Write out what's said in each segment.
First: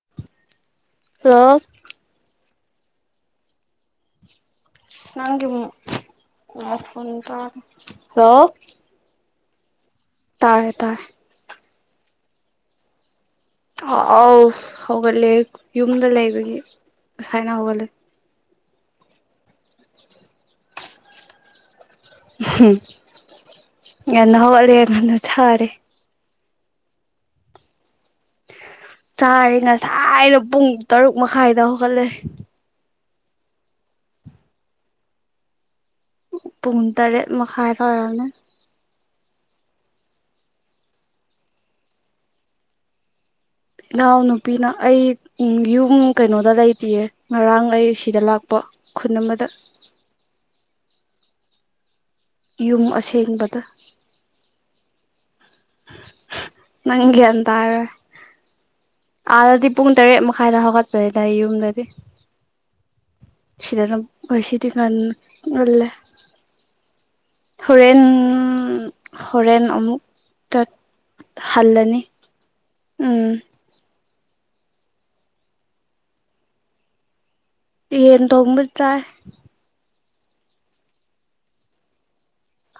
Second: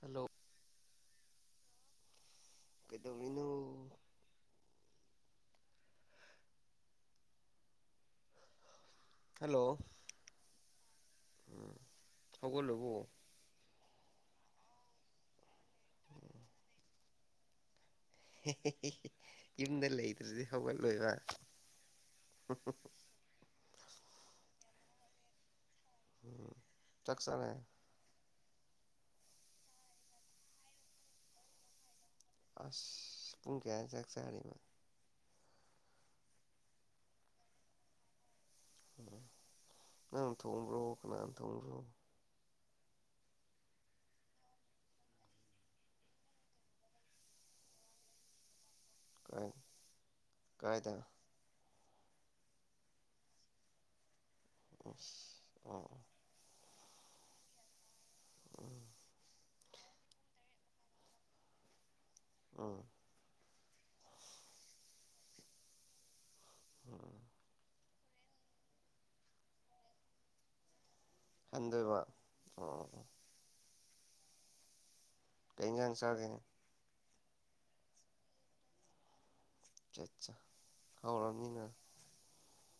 hello hello ꯀꯩꯗꯧꯔꯤꯅꯣ ꯅꯪꯒꯤꯃꯨꯛ [unintelligible] hello hello ꯇꯥꯔꯦ ꯇꯥꯔꯦ ꯎꯝ ꯍꯧꯒꯠꯂꯕꯣ ꯑ ꯑꯥꯎ ꯍꯧꯒꯠꯂꯦ ꯌꯨꯝꯗ ꯂꯩꯕꯒꯤ ꯉꯁꯥꯏꯅ ꯍꯧꯒꯠꯂꯦ ꯍꯦ ꯍꯦ ꯍꯦ ꯍꯦ ꯌꯨꯝꯗ ꯂꯩꯇ꯭ꯔꯗꯤ ꯍꯧꯒꯠꯂꯣꯏꯕ ꯍꯨꯝ ꯉꯟꯅ ꯍꯧꯒꯠꯂꯦ ꯉꯟꯅ ꯊꯔꯦ ꯎꯝ ꯆꯥꯛ ꯆꯥꯔꯦ ꯆꯥꯔꯦ ꯉꯁꯥꯏꯅ ꯄꯨꯡ ꯇꯔꯨꯛ ꯃꯈꯥꯏꯗ ꯍꯧꯒꯠꯂꯦ ꯄꯨꯡ ꯀꯌꯥꯗ ꯆꯥꯛ ꯆꯥꯔꯤꯅꯣ ꯄꯨꯡ ꯇꯔꯦꯠ ꯃꯈꯥꯏ ꯇꯥꯔꯅꯦ ꯅꯪ ꯊꯣꯡꯕ꯭ꯔꯣ ꯀꯅꯥꯅ ꯊꯣꯡꯕ꯭ꯔꯣ ꯏꯅꯥꯎ ꯅꯨꯨꯄꯤꯅ ꯑꯩ ꯌꯨꯝ ꯀꯩꯅꯣꯗ ꯂꯩꯇꯤꯌꯦ ꯉꯔꯥꯡ ꯑꯩ ꯁꯤꯗ ꯂꯥꯛꯄ ꯈꯨꯟ ꯑꯃꯗ ꯀꯥꯏ ꯀꯥꯏꯗ ꯌꯨꯝ ꯑꯁꯦꯡꯕꯗ ꯑꯩꯁ ꯅꯪ ꯒꯌꯥꯟ ꯇꯥꯔꯣꯢ ꯑꯥꯗꯗꯤ ꯄꯨꯡ ꯇꯔꯦꯠ ꯃꯈꯥꯏꯗ ꯍꯧꯒꯠꯄꯗ ꯌꯨꯝꯗꯗꯤ ꯎꯝ ꯁꯤꯗꯔꯝ ꯉꯁꯤꯗꯤ ꯉꯟ ꯉꯜꯂꯦ [inaudible] ꯍꯣꯔꯦꯟ ꯍꯣꯔꯦꯟ ꯑꯃꯨꯛ ꯇꯠ ꯍꯟꯗꯣꯏꯕ ꯍꯜꯂꯅꯤ ꯑꯣ ꯎꯝ ꯀꯩ ꯏꯟꯖꯥꯡ ꯆꯥꯒꯦ ꯌꯦꯟ ꯊꯣꯡꯕ ꯆꯥꯏ ꯐꯆꯥ ꯆꯥ ꯍꯥꯎꯔꯝꯅꯤꯅ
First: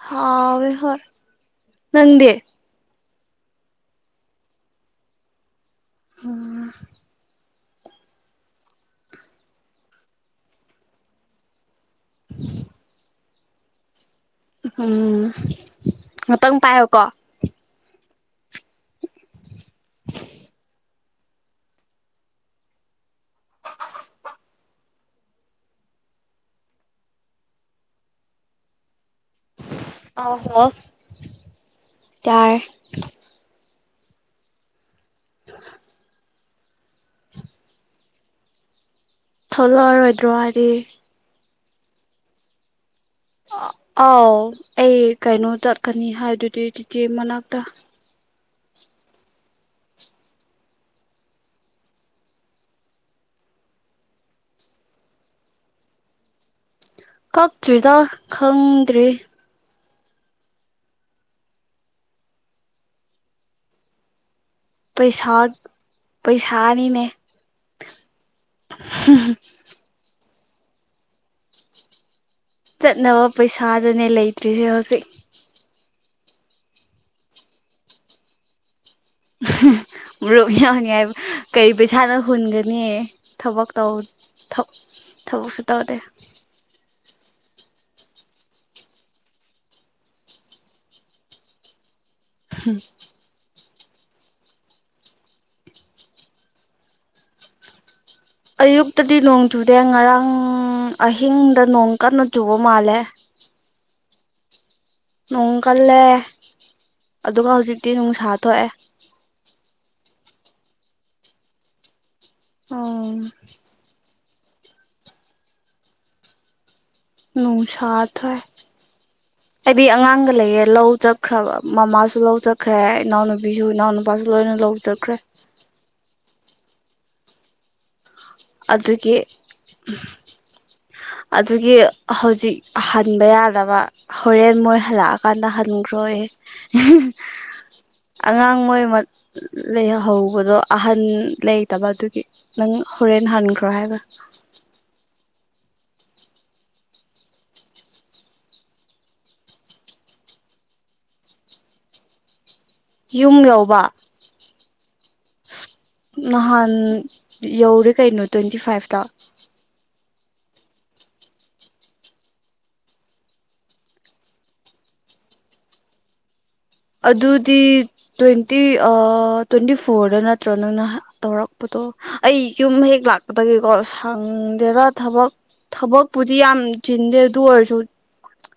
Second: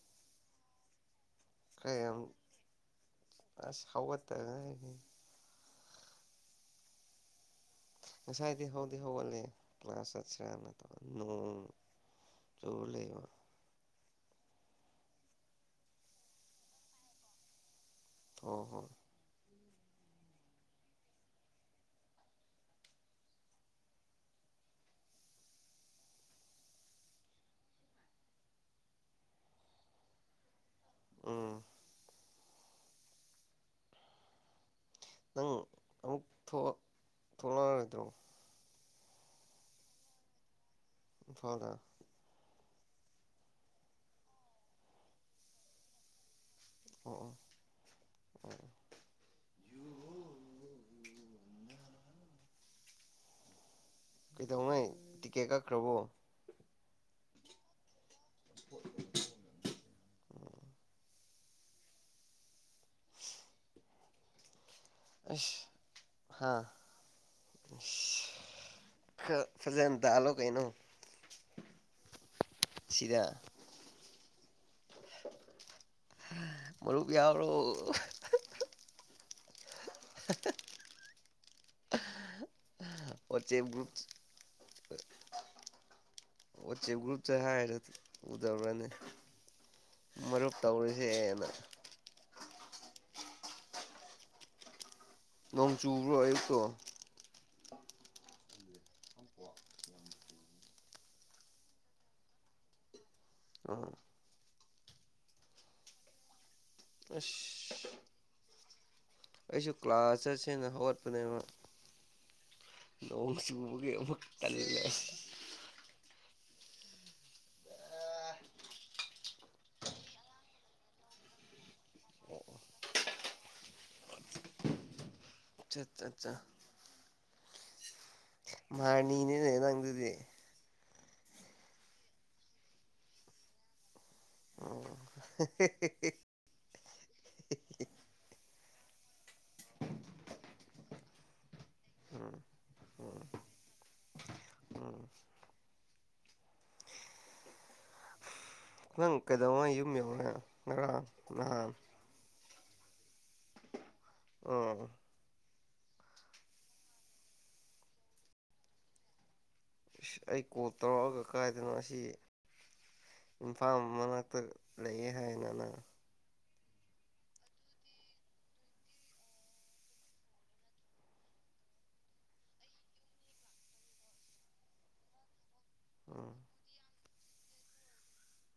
ꯍꯥꯎꯋꯦ ꯍꯣꯏ ꯈꯔ ꯌꯥꯝ ꯅꯪꯗꯤ ꯑꯁ ꯍꯧꯒꯠꯇ ꯉꯥꯏꯔꯤ ꯎꯝ ꯉꯁꯥꯏꯗꯤ ꯍꯧꯗꯤ ꯍꯧꯒꯠꯂꯦ ꯀ꯭ꯂꯥꯁ ꯆꯠꯁꯤꯔꯥꯅ ꯅꯣꯡ ꯆꯨ ꯂꯩꯕ ꯎꯝ ꯉꯥꯇꯪ ꯄꯥꯏꯌꯣꯀꯣ ꯍꯣ ꯍꯣ [inaudible] ꯑꯥꯎ ꯍꯜꯂꯣ ꯎꯝ ꯌꯥꯔꯦ ꯅꯪ ꯑꯃꯨꯛ ꯊꯣꯛ ꯊꯣꯛꯂꯛꯑꯔꯣꯏꯗ꯭ꯔꯣ ꯊꯣꯛꯂꯛꯑꯔꯣꯏꯗ꯭ꯔꯣ ꯍꯥꯏꯗꯤ ꯐꯧ ꯂ ꯑ ꯑꯥꯎ ꯑꯩ ꯀꯩꯅꯣ ꯆꯠꯀꯅꯤ ꯍꯥꯏꯗꯨꯗꯤ ꯆꯤꯆꯦ ꯑꯣ ꯑꯣ ꯃꯅꯥꯛꯇ ꯑꯣ ꯀꯩꯗꯧꯉꯩ ꯇꯤꯀꯦꯠ ꯀꯛꯈ꯭ꯔꯕꯣ ꯀꯛꯇ꯭ꯔꯤꯗ ꯈꯪꯗ꯭ꯔꯤ ꯄꯩꯁꯥ ꯑꯁ ꯍꯥ ꯄꯩꯁꯥꯅꯤꯅꯦ ꯑꯁ ꯈꯔ [unintelligible] ꯐꯖꯅ ꯇꯥꯜꯂꯣ ꯀꯩꯅꯣ ꯁꯤꯗ ꯆꯠꯅꯕ ꯄꯩꯁꯥꯗꯨꯅꯦ ꯂꯩꯇ꯭ꯔꯤꯁꯦ ꯍꯧꯖꯤꯛ ꯃꯔꯨꯞ ꯌꯥꯎꯔꯣ [unintelligible] ꯃꯔꯨꯞ ꯌꯥꯎꯅꯤꯡꯉꯥꯢ ꯀꯩꯄꯩꯁꯥꯅꯣ ꯍꯨꯟꯒꯅꯤꯌꯦ ꯋꯥꯆꯦꯞ ꯒ꯭ꯔꯨꯞ ꯊꯕꯛꯇꯧ ꯊꯕꯛ ꯊꯕꯛꯁꯨ ꯇꯧꯗꯦ [unintelligible] ꯎꯗꯕ꯭ꯔꯅꯦ ꯃꯔꯨꯞ ꯇꯧꯔꯖꯦꯅ ꯍꯝ ꯅꯣꯡ ꯆꯨꯕ꯭ꯔꯣ ꯑꯌꯨꯛꯇꯣ ꯑꯌꯨꯛꯇꯗꯤ ꯅꯣꯡ ꯆꯨꯗꯦ ꯉꯔꯥꯡ ꯑꯍꯤꯡꯗ ꯅꯣꯡ ꯀꯟꯅ ꯆꯨꯕ ꯃꯥꯜꯂꯦ ꯑꯥ ꯅꯣꯡ ꯀꯜꯂꯦ ꯑꯗꯨꯒ ꯍꯧꯖꯤꯛꯇꯤ ꯑꯁ ꯅꯨꯡꯁꯥ ꯊꯣꯛꯑꯦ ꯑꯩꯁꯨ ꯀ꯭ꯂꯥꯁ ꯆꯠꯁꯦꯅ ꯍꯧꯒꯠꯄꯅꯦꯕ ꯑꯣ ꯀꯔꯤꯔꯥ [unintelligible] ꯅꯨꯡꯁꯥ ꯊꯥꯏ ꯍꯥꯏꯗꯤ ꯑꯉꯥꯡꯒ ꯂꯩꯌꯦ ꯂꯧ ꯆꯠꯈ꯭ꯔꯕ ꯃꯃꯥꯁꯨ ꯂꯧ ꯆꯠꯈ꯭ꯔꯦ ꯏꯅꯥꯎꯅꯨꯄꯤꯁꯨ ꯏꯅꯥꯎꯅꯨꯄꯥ ꯂꯣꯏꯅ ꯂꯧ ꯆꯠꯈ꯭ꯔꯦ ꯑꯆꯠ ꯆꯠꯆ ꯑꯗꯨꯒꯤ ꯃꯍꯥꯔꯅꯤꯅꯦ ꯅꯪ ꯑꯗꯨꯗꯤ ꯑꯗꯨꯒꯤ ꯍꯧꯖꯤꯛ ꯍꯟꯕ ꯌꯥꯗꯕ ꯍꯣꯔꯦꯟ ꯃꯣꯏ ꯎꯝ ꯍꯜꯂꯛꯑꯀꯥꯟꯗ ꯍꯟꯈ꯭ꯔꯣꯑꯦ ꯍꯦ ꯍꯦ ꯑꯉꯥꯡ ꯃꯣꯏ ꯃꯠ ꯂꯩꯍꯧꯕꯗꯣ ꯑꯍꯟ ꯂꯩꯇꯕ ꯑꯗꯨꯒꯤ ꯎꯝ ꯅꯪ ꯍꯣꯔꯦꯟ ꯍꯟꯈ꯭ꯔꯣ ꯍꯥꯏꯕ ꯎꯝ ꯅꯪ ꯀꯩꯗꯧꯉꯩ ꯌꯨꯝ ꯌꯧꯔꯦ ꯉꯔꯥꯡ ꯅꯍꯥꯟ ꯌꯨꯝ ꯌꯧꯕ ꯑꯥ ꯅꯍꯥꯟ ꯌꯧꯔꯦ ꯀꯩꯅꯣ ꯇ꯭ꯋꯦꯟꯇꯤ ꯐꯥꯏꯚꯇ ꯑꯩ ꯀꯣꯜ ꯇꯧꯔꯛꯑꯒ ꯀꯥꯏꯗꯗꯅꯣ ꯑꯁꯤ ꯏꯝꯐꯥꯜ ꯃꯅꯥꯛꯇ ꯂꯩꯌꯦ ꯍꯥꯏꯅ ꯅꯪ ꯑꯗꯨꯗꯤ ꯇ꯭ꯋꯦꯟꯇꯤ ꯑꯥ ꯇ꯭ꯋꯦꯟꯇꯤ ꯐꯣꯔꯗ ꯅꯠꯇ꯭ꯔꯣ ꯅꯪꯅ ꯍꯥꯟ ꯇꯧꯔꯛꯄꯗꯣ ꯑꯣ ꯑꯩ ꯌꯨꯝ ꯍꯦꯛ ꯂꯥꯛꯄꯗꯒꯤꯀꯣ ꯁꯪꯗꯦꯕꯥ ꯊꯕꯛ ꯎꯝ ꯊꯕꯛꯄꯨꯗꯤ ꯌꯥꯝ ꯆꯤꯟꯗꯦ ꯑꯗꯨ ꯑꯣꯏꯔꯁꯨ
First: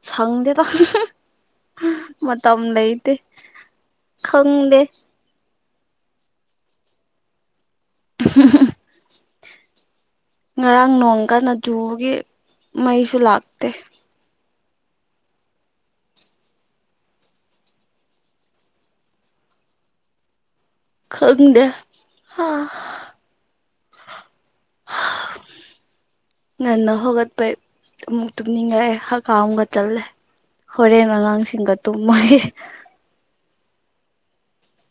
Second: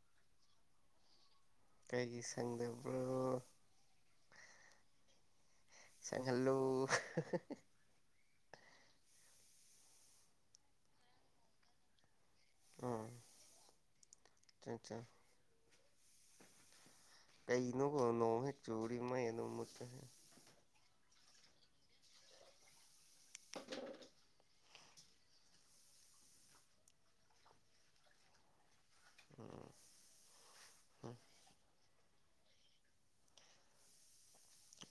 ꯁꯪꯗꯦ ꯗ ꯀꯩꯒꯤ ꯁꯪꯗꯕ꯭ꯔꯣ ꯈꯪꯗꯦ ꯁꯪꯍꯜꯂꯨ ꯉꯔꯥꯡ ꯅꯣꯡ ꯀꯟꯅ ꯆꯨꯕꯒꯤ ꯃꯩꯁꯨ ꯂꯥꯛꯇꯦ ꯑꯆꯥ ꯆꯥ ꯀꯩꯅꯣꯕ ꯅꯣꯡ ꯍꯦꯛ ꯆꯨꯔꯗꯤ ꯃꯩ ꯑꯗꯨꯝ ꯃꯨꯠꯄꯁꯦ ꯈꯪꯗꯦ ꯍꯥ [inaudible] ꯍꯥ ꯉꯟꯅ ꯍꯧꯒꯠꯄꯩ ꯑꯃꯨꯛ ꯇꯨꯝꯅꯤꯡꯉꯛꯑꯦ ꯍꯥꯀꯥꯝꯒ ꯆꯜꯂꯦ ꯍꯣꯔꯦꯟ ꯎꯝ ꯑꯉꯥꯡꯁꯤꯡꯒ ꯇꯨꯝꯃꯒꯦ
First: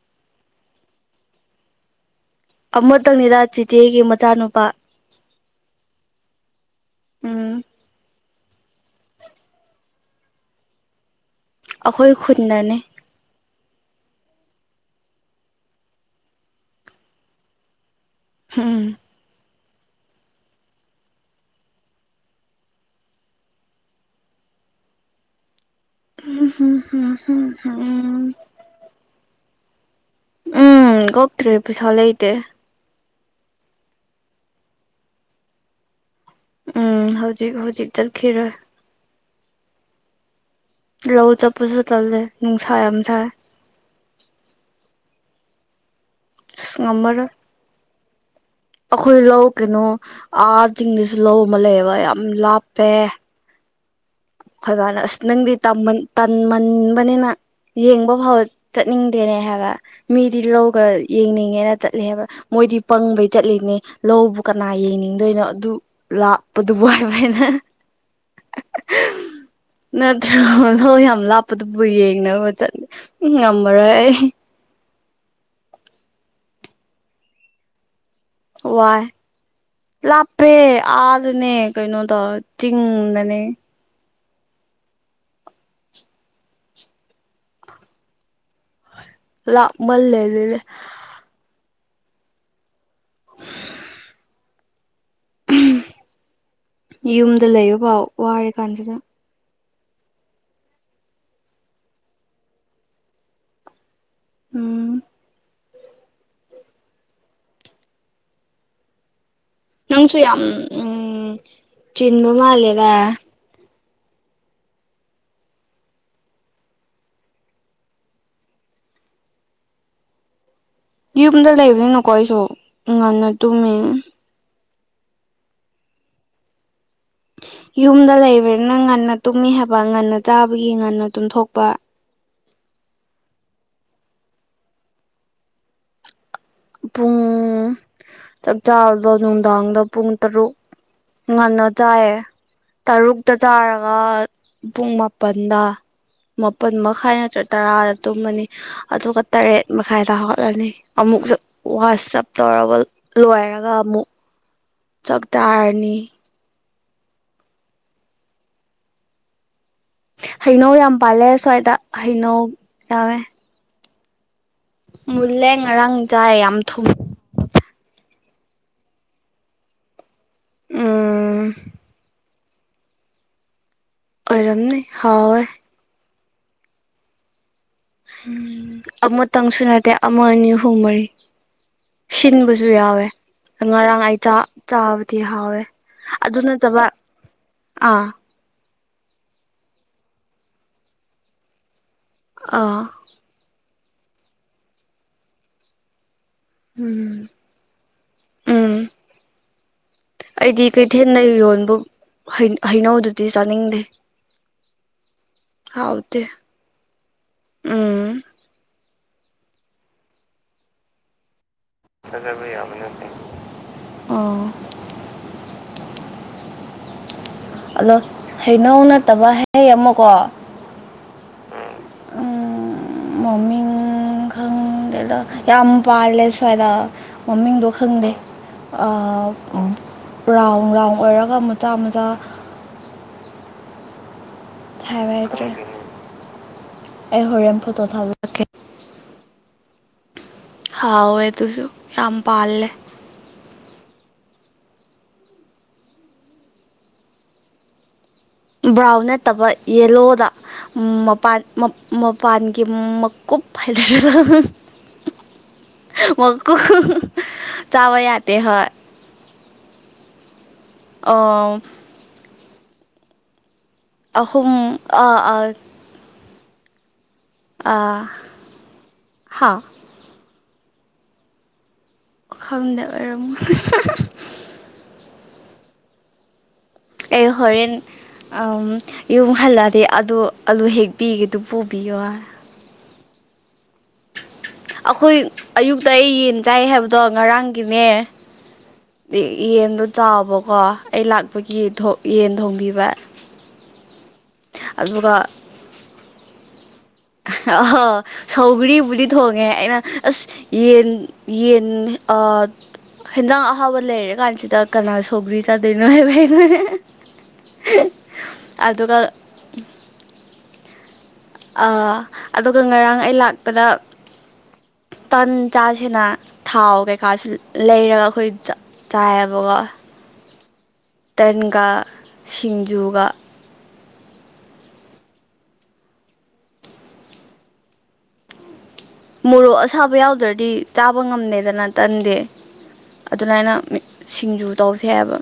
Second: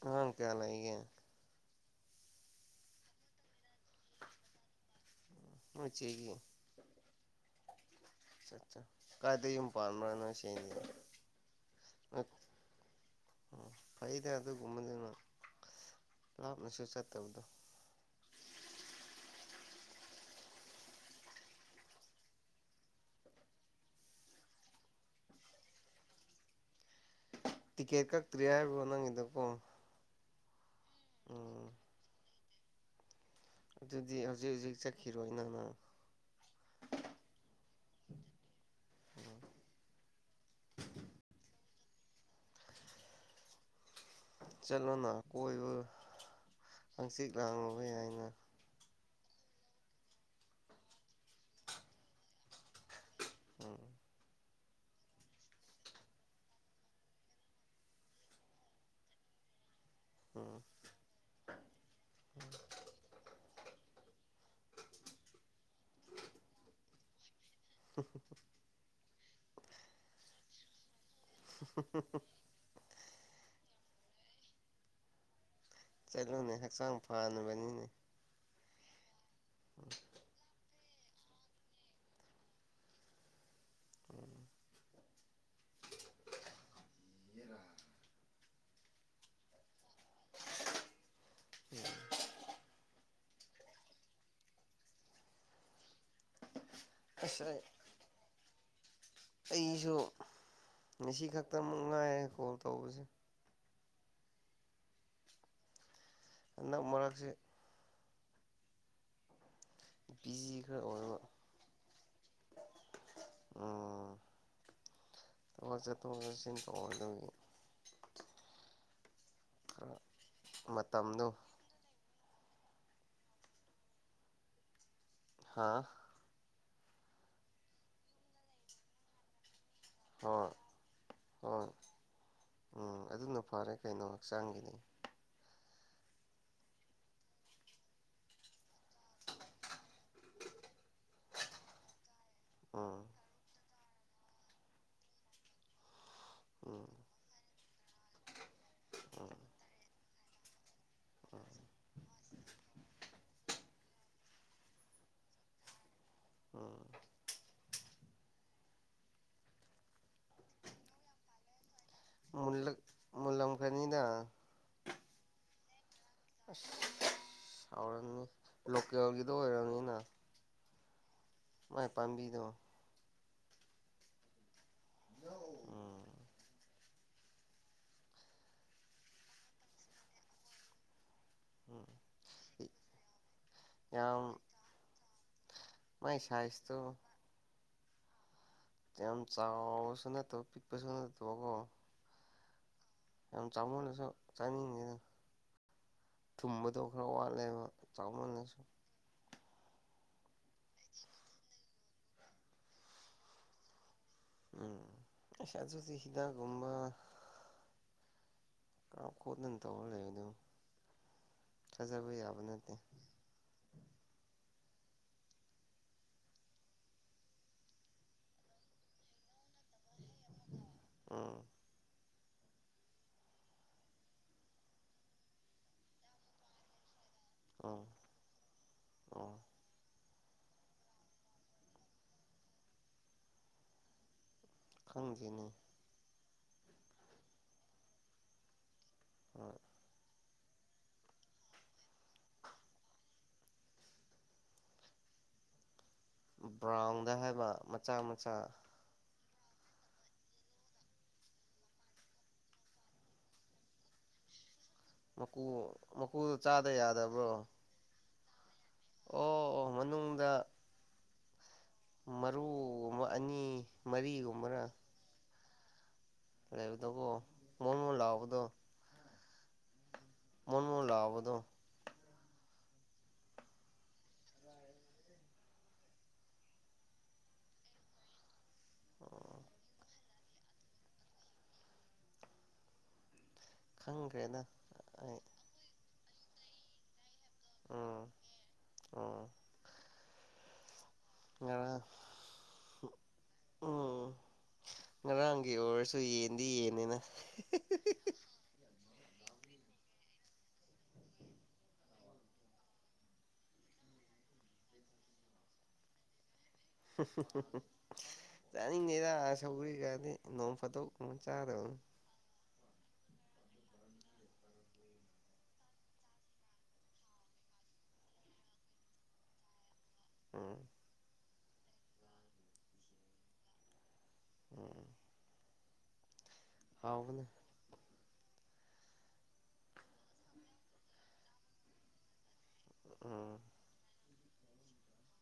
ꯑꯉꯥꯡ ꯀꯌꯥ ꯂꯩꯒꯦ ꯑꯃꯇꯪꯅꯤꯗ ꯆꯤꯆꯦꯒꯤ ꯃꯆꯥꯅꯨꯄꯥ ꯅꯣꯏ ꯆꯦꯒꯤ ꯎꯝ ꯑꯆꯠ ꯆꯥ ꯀꯥꯏꯗ ꯌꯨꯝ ꯄꯥꯟꯕ꯭ꯔꯥ ꯅꯣꯏ ꯆꯦꯗꯤ ꯑꯩꯈꯣꯏ ꯅꯣꯏ ꯈꯨꯟꯗꯅꯦ ꯎꯝ ꯐꯩꯗ ꯑꯗꯨꯒꯨꯝꯕꯗꯨꯅ ꯂꯥꯞꯅꯁꯨ ꯆꯠꯇꯕꯗꯣ ꯍꯨꯝ ꯎꯝ ꯎꯝ ꯇꯤꯛꯀꯦꯠ ꯀꯛꯇ꯭ꯔꯤ ꯍꯥꯏꯕꯣ ꯅꯪꯒꯤꯗꯣꯀꯣ ꯎꯝ ꯀꯣꯛꯇ꯭ꯔꯤ ꯎꯝ ꯄꯩꯁꯥ ꯂꯩꯇꯦ ꯑꯗꯨꯗꯤ ꯍꯧꯖꯤꯛ ꯍꯧꯖꯤꯛ ꯆꯠꯈꯤꯔꯣ ꯅꯪꯅ ꯎꯝ ꯍꯧꯖꯤꯛ ꯍꯧꯖꯤꯛ ꯆꯠꯈꯤꯔꯣꯏ ꯂꯧ ꯆꯠꯄꯖꯨ ꯇꯜꯂꯦ ꯅꯨꯡꯁꯥ ꯌꯥꯝ ꯁꯥꯏ ꯆꯠꯂꯣꯅ ꯀꯣꯏꯕ ꯑꯁ ꯍꯪꯆꯤꯛ ꯂꯥꯡꯉꯣꯕ ꯌꯥꯏꯅ ꯑꯈꯣꯏ ꯂꯧ ꯀꯩꯅꯣ ꯑꯥ ꯆꯤꯡꯗꯁꯨ ꯂꯧ ꯑꯃ ꯂꯩꯌꯦꯕ ꯌꯥꯝ ꯂꯥꯞꯄꯦ ꯇꯕ꯭ꯔꯥ ꯑꯈꯣꯏꯕꯥꯅ ꯑꯁ ꯅꯪꯗꯤ ꯇꯝꯃꯟ ꯇꯟꯃꯟꯕꯅꯤꯅ ꯌꯦꯡꯕ ꯐꯥꯎ ꯆꯠꯅꯤꯡꯗꯦꯅꯦ ꯍꯥꯏꯕ ꯃꯤꯗꯤ ꯎꯝ ꯂꯧꯒ ꯌꯦꯡꯅꯤꯡꯉꯦꯅ ꯆꯠꯂꯦ ꯍꯥꯏꯕ ꯃꯣꯏꯗꯤ ꯄꯪꯕꯩ ꯆꯠꯂꯤꯅꯦ ꯂꯧꯕꯨ ꯀꯅꯥ ꯌꯦꯡꯅꯤꯡꯗꯣꯏꯅꯣ ꯑꯗꯨ ꯂꯥꯞꯄꯗꯨꯕꯨ ꯍꯥꯏꯕ ꯑꯩꯅ ꯍꯨꯝ ꯍꯨꯝ ꯅꯠꯇ꯭ꯔꯣ ꯂꯧ ꯌꯥꯝ ꯂꯥꯞꯄꯗꯨꯕꯨ ꯌꯦꯡꯅꯕ ꯆꯠ ꯎꯝ ꯉꯝꯃꯔꯣꯏ ꯑꯩ ꯆꯂꯣꯅꯦ ꯍꯛꯆꯥꯡ ꯐꯥꯅꯕꯅꯤꯅꯦ ꯋꯥꯏ ꯂꯥꯞꯄꯦ ꯑꯥꯗꯅꯦ ꯀꯩꯅꯣꯗ ꯆꯤꯡꯗꯅꯦ [inaudible] ꯂꯥꯞꯃꯜꯂꯦꯗꯅꯦ ꯎꯝ ꯑꯁ ꯌꯨꯝꯗ ꯑꯩ ꯂꯩꯕꯐꯥꯎ ꯋꯥꯔ ꯀꯥꯟꯁꯤꯗ ꯑꯩꯁꯨ ꯉꯁꯤ ꯈꯛꯇꯃꯛ ꯉꯥꯏꯔꯦ ꯀꯣꯜ ꯇꯧꯕꯁꯦ ꯎꯝ ꯍꯟꯗꯛ ꯃꯔꯛꯁꯦ ꯅꯪꯁꯨ ꯌꯥꯝ ꯕꯤꯖꯤ ꯈꯔ ꯎꯝ ꯑꯣꯏꯕ ꯆꯤꯟꯕ ꯃꯥꯜꯂꯦꯗꯥ ꯎꯝ ꯊꯕꯛ ꯆꯠꯊꯣꯛ ꯆꯠꯁꯤꯟ ꯇꯧꯔꯗꯝꯅꯤ [inaudible] ꯃꯇꯝꯗꯣ ꯌꯨꯝꯗ ꯂꯩꯕꯅꯤꯅ ꯀꯣ ꯑꯩꯁꯨ ꯉꯟꯅ ꯇꯨꯝꯃꯦ ꯍꯥꯥ ꯌꯨꯝꯗ ꯂꯩꯕꯅꯤꯅ ꯉꯟꯅ ꯇꯨꯝꯃꯤ ꯍꯥꯏ ꯉꯟꯅ ꯍꯣꯏ ꯆꯥꯕꯒꯤ ꯉꯟꯅ ꯇꯨꯝꯊꯣꯛꯄꯥ ꯍꯣꯏ ꯎꯝ ꯑꯗꯨꯅ ꯐꯔꯦ ꯀꯩꯅꯣ ꯍꯛꯆꯥꯡꯒꯤꯗꯤ ꯄꯨꯡ ꯆꯥꯥꯥꯛ ꯆꯕꯗꯣ ꯅꯨꯡꯗꯥꯡꯗ ꯄꯨꯡ ꯇꯔꯨꯛ ꯉꯟꯅ ꯆꯥꯏꯌꯦ ꯎꯝ ꯇꯔꯨꯛꯇ ꯆꯥꯔ ꯒ ꯄꯨꯡ ꯃꯥꯄꯟꯗ ꯃꯥꯄꯟ ꯎꯝ ꯃꯈꯥꯏ ꯅꯠꯇ꯭ꯔ ꯇꯔꯥꯗ ꯇꯨꯝꯃꯅꯤ ꯑꯗꯨꯒ ꯎꯝ ꯇꯔꯦꯠ ꯃꯈꯥꯏ ꯇꯥ ꯍꯧꯒꯠꯂꯅꯤ ꯑꯃꯨꯛ ꯋꯥꯁꯞ ꯇꯧꯔꯕ ꯂꯣꯏꯔꯒ ꯑꯃꯨꯛ ꯆꯛ ꯇꯥꯔꯅꯤ ꯎꯝ ꯍꯩꯅꯧ ꯌꯥꯝ ꯄꯥꯜꯂꯦ ꯁ꯭ꯋꯥꯏꯗ ꯍꯩꯅꯧ ꯌꯥꯝꯃꯦ ꯅꯣꯏꯗꯥ ꯃꯨꯜꯂꯦ ꯉꯔꯥꯡ ꯆꯥꯏ ꯌꯥꯝ ꯑꯁ ꯊꯨꯝ ꯍꯥꯎꯔꯝꯅꯤ ꯂꯣꯀꯦꯜꯒꯤꯗꯣ ꯑꯣꯏꯔꯝꯅꯤꯅ ꯎꯝ ꯃꯥꯏ ꯄꯥꯝꯕꯤꯗꯣ ꯑꯣꯏꯔꯝꯅꯤ ꯍꯥꯎꯋꯦ ꯎꯝ ꯎꯝ ꯑꯃꯇꯪ ꯁꯨ ꯅꯠꯇꯦ ꯑꯃ ꯑꯅꯤ ꯑꯍꯨꯝ ꯃꯔꯤ ꯎꯝ ꯁꯤꯟꯕꯖꯨ ꯌꯥꯎꯋꯦ ꯉꯔꯥꯡ ꯑꯩ ꯌꯥꯝ ꯆꯥꯛ ꯆꯥꯕꯗꯤ ꯍꯥꯎꯋꯦ ꯃꯥꯏ ꯑꯗꯨ ꯁꯥꯏꯖꯇꯣ ꯅꯠꯇꯕ ꯑꯥ ꯌꯥꯝ ꯆꯥꯎꯔꯁꯨ ꯅꯠꯇꯕ ꯄꯤꯛꯄꯖꯨ ꯅꯠꯇꯕꯀꯣ ꯑꯥ ꯌꯥꯝ ꯆꯥꯃꯣꯅꯁꯨ ꯆꯥꯅꯤꯡꯉꯦꯗ ꯊꯨꯝꯕꯗꯣ ꯈꯔ ꯎꯝ ꯋꯥꯠꯂꯦꯕ ꯆꯥꯎꯃꯜꯂꯁꯨ ꯎꯝ ꯑꯩꯗꯤ ꯀꯩꯊꯦꯜꯗ ꯌꯣꯟꯕ ꯍꯩ ꯍꯩꯅꯧꯗꯨꯗꯤ ꯆꯥꯅꯤꯡꯗꯦ ꯎꯝ ꯑꯁ ꯑꯗꯨꯗꯤ ꯍꯥꯎꯇꯦ ꯍꯤꯗꯥꯛ ꯀꯨꯝꯕ ꯎꯝ ꯀ ꯈꯣꯠꯅꯤꯛ ꯊꯧ ꯂꯩꯕꯗꯨꯕꯨ ꯊꯖꯕ ꯌꯥꯕ ꯅꯠꯇꯦ ꯑꯣ ꯑꯗꯣ ꯍꯩꯅꯧ ꯅꯠꯇꯕ ꯍꯩ ꯑꯃ ꯀꯣ ꯑꯥ ꯎꯝ ꯃꯃꯤꯡ ꯗꯣ ꯌꯥꯝ ꯄꯥꯟꯂꯦ ꯁꯨꯋꯥꯢꯗ ꯃꯃꯤꯡꯗꯣ ꯎꯝ ꯈꯪꯗꯦ ꯑꯥ ꯎꯝ ꯔꯥꯎꯟ ꯔꯥꯎꯟ ꯑꯣꯏꯔꯒ ꯃꯆꯥ ꯃꯆꯥ ꯈꯪꯗꯦꯅꯦ ꯍꯥꯏꯕꯗ꯭ꯔꯦ ꯑꯩ ꯍꯣꯔꯦꯟ ꯐꯠꯇꯣ ꯊꯦꯕꯤꯔꯛꯀꯦ ꯍꯣꯏ ꯍꯥꯎꯋꯦ ꯑꯗꯨꯁꯨ ꯌꯥꯝ ꯄꯜꯂꯦ ꯕ꯭ꯔꯥꯎꯟꯗ ꯍꯥꯏꯕ ꯃꯆꯥ ꯃꯆꯥ ꯕ꯭ꯔꯥꯎꯟ ꯅꯠ ꯐꯠꯇꯕ ꯌꯦꯂꯣꯗ ꯃꯄꯥꯟ ꯃꯄꯥꯟꯒꯤ ꯃꯀꯨꯞ ꯍꯥꯏꯗꯨꯔ ꯃꯀꯨ ꯃꯀꯨꯗꯨ ꯆꯥꯗ ꯌꯥꯗꯕ꯭ꯔꯣ ꯇꯦꯍꯣꯢ ꯑꯣ ꯑꯣ ꯃꯅꯨꯡꯗ ꯑꯪ ꯃꯔꯨ ꯑꯅꯤ ꯑꯍꯨꯝ ꯃꯔꯤꯒꯨꯝꯕꯔ ꯑꯥ ꯑꯥ ꯂꯩꯕꯗꯣꯀꯣ ꯃꯣꯟ ꯃꯣꯟ ꯑꯥ ꯂꯥꯎꯕꯗꯣ ꯍꯥ ꯃꯣꯟ ꯃꯣꯟ ꯂꯥꯎꯕꯗꯣ ꯈꯪꯗꯦ ꯑꯣꯏꯔꯝꯒꯅꯤ ꯑꯦ ꯍꯣꯔꯦꯟ ꯌꯨꯝ ꯍꯜꯂꯛ ꯑꯗꯤ ꯑꯗꯨ ꯑꯂꯨ ꯍꯦꯛꯄꯤꯒꯦꯗꯨ ꯄꯨꯕꯤꯌꯣ ꯈꯪꯈ꯭ꯔꯦꯗ ꯑꯩꯈꯣꯏ ꯑꯩ ꯑꯌꯨꯛꯇ ꯑꯩ ꯌꯦꯟ ꯆꯥꯏ ꯍꯥꯏꯕꯗꯣ ꯉꯔꯥꯡꯒꯤꯅꯦ ꯎꯝ ꯎꯝ ꯌꯦꯟꯗꯣ ꯆꯥꯎꯕꯀꯣ ꯑꯩ ꯂꯥꯛꯄꯒꯤ ꯉꯔꯥꯡ ꯌꯦꯟ ꯊꯣꯡꯕꯤꯕ ꯎꯝ ꯉꯔꯥꯡꯒꯤ ꯑꯣꯏꯔꯁꯨ ꯌꯦꯟꯗꯤ ꯌꯦꯟ ꯑꯍꯣ ꯁꯧꯒꯔꯤ ꯄꯨꯗꯤ ꯊꯣꯡꯉꯦ ꯑꯩꯅ ꯑꯁ ꯌꯦꯟ ꯌꯦꯟ ꯑꯥ ꯍꯟꯖꯥꯡ ꯑꯍꯧꯕ ꯂꯩꯔ ꯀꯥꯟꯁꯤꯗ ꯀꯅꯥ ꯁꯧꯒ꯭ꯔꯤ ꯆꯥꯗꯣꯏꯅꯣ ꯍꯥꯏꯕ ꯑꯩꯅ ꯍꯨꯝ ꯍꯨꯝ ꯍꯨꯝ ꯑꯗꯨꯒ ꯆꯥꯅꯤꯡꯗꯦꯗ ꯁꯧꯔꯤꯒꯗꯤ ꯅꯣꯡ ꯐꯇꯣꯛ ꯑꯥ ꯑꯗꯨꯒ ꯉꯔꯥꯡ ꯑꯩ ꯂꯥꯛꯄꯗ ꯇꯟ ꯆꯥꯁꯦꯅ ꯊꯥꯎ ꯀꯩꯀꯥꯁꯨ ꯂꯩꯔꯒ ꯑꯩꯈꯣꯏ ꯆꯥꯏꯌꯦꯕꯀꯣ ꯎꯝ ꯇꯟꯒ ꯁꯤꯡꯖꯨꯒ ꯎꯝ ꯍꯥꯎꯕꯅꯦ ꯃꯣꯔꯣꯛ ꯑꯁꯥꯕ ꯌꯥꯎꯗ꯭ꯔꯗꯤ ꯆꯥꯕ ꯉꯝꯗꯦꯗꯅ ꯇꯟꯗꯤ ꯎꯝ ꯑꯗꯨꯃꯥꯏꯅ ꯁꯤꯡꯖꯨ ꯇꯧꯁꯦ ꯍꯥꯏꯕ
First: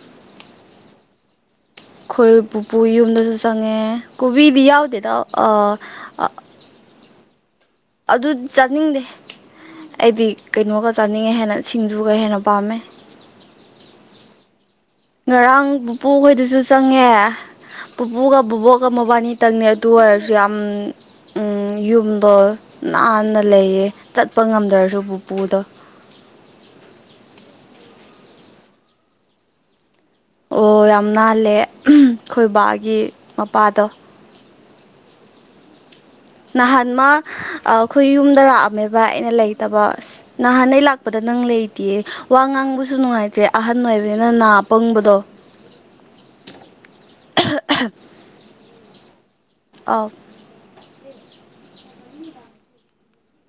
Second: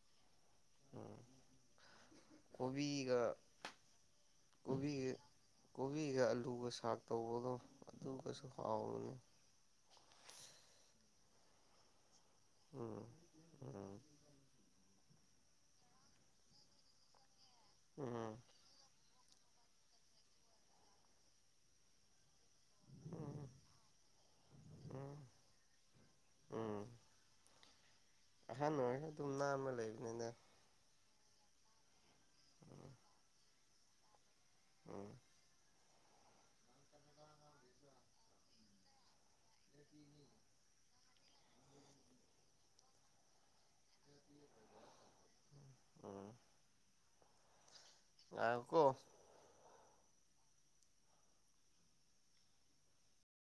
ꯎꯝ ꯑꯩꯈꯣꯏ ꯄꯨꯄꯨ ꯀꯣꯕꯤꯒ ꯌꯨꯝꯗꯁꯨ ꯆꯪꯉꯦ ꯀꯣꯕꯤꯗꯤ ꯌꯥꯎꯗꯦꯗ ꯀꯣꯕꯤꯒ ꯀꯣꯕꯤ ꯑꯂꯨꯒ ꯁꯥꯛ ꯇꯧꯕꯗꯣ ꯑꯗꯨꯗꯤ ꯑꯗꯨꯒꯁꯨ ꯆꯥꯅꯤꯡꯗꯦ ꯍꯥꯎꯕꯅꯦ ꯑꯩꯗꯤ ꯀꯩꯅꯣꯒ ꯆꯥꯅꯤꯡꯉꯦ ꯍꯦꯟꯅ ꯁꯤꯡꯖꯨꯒ ꯍꯦꯟꯅ ꯄꯥꯝꯃꯦ ꯎꯝ ꯎꯝ ꯉꯔꯥꯡ ꯄꯨꯄꯨꯈꯣꯏꯗꯨꯁꯨ ꯆꯪꯉꯦ ꯎꯝ ꯄꯨꯄꯨꯒ ꯕꯨꯕꯣꯛꯒ ꯃꯕꯥꯅꯤ ꯈꯤꯇꯪꯅꯤ ꯑꯗꯨ ꯑꯣꯏꯔꯖꯨ ꯌꯥꯝ ꯑꯝ ꯌꯨꯝꯗꯣ ꯅꯥꯟꯅ ꯎꯝ ꯂꯩꯌꯦ ꯆꯠꯄ ꯉꯝꯗ꯭ꯔꯁꯨ ꯎꯝ ꯄꯨꯄꯨꯗꯣ ꯎꯝ ꯑꯍꯟ ꯑꯣꯏꯔꯖꯨ ꯑꯗꯨꯝ ꯅꯥꯟꯕ ꯂꯩꯕꯅꯤꯅꯦ ꯑꯣ ꯌꯥꯝ ꯅꯥꯜꯂꯦ ꯈꯣꯏ ꯕꯥꯒꯤ ꯃꯄꯥꯗꯣ ꯎꯝ ꯅꯍꯥꯟ ꯃꯥ ꯑꯥ ꯈꯣꯏ ꯌꯨꯝꯗ ꯂꯥꯛꯑꯝꯃꯦꯕꯥ ꯑꯩꯅ ꯂꯩꯇꯕ ꯑꯁ ꯅꯍꯥꯟ ꯑꯩ ꯂꯥꯛꯄꯗ ꯅꯪ ꯂꯩꯇꯤꯌꯦ ꯋꯥ ꯉꯥꯡꯕꯁꯨ ꯅꯨꯡꯉꯥꯏꯇ꯭ꯔꯦ ꯑꯍꯟ ꯑꯣꯏꯕꯅꯤꯅ ꯅꯥ ꯄꯪꯕꯗꯣ [inaudible] ꯑꯍꯥ ꯍꯥ ꯉꯥꯏꯌꯨꯀꯣ ꯑꯥꯎ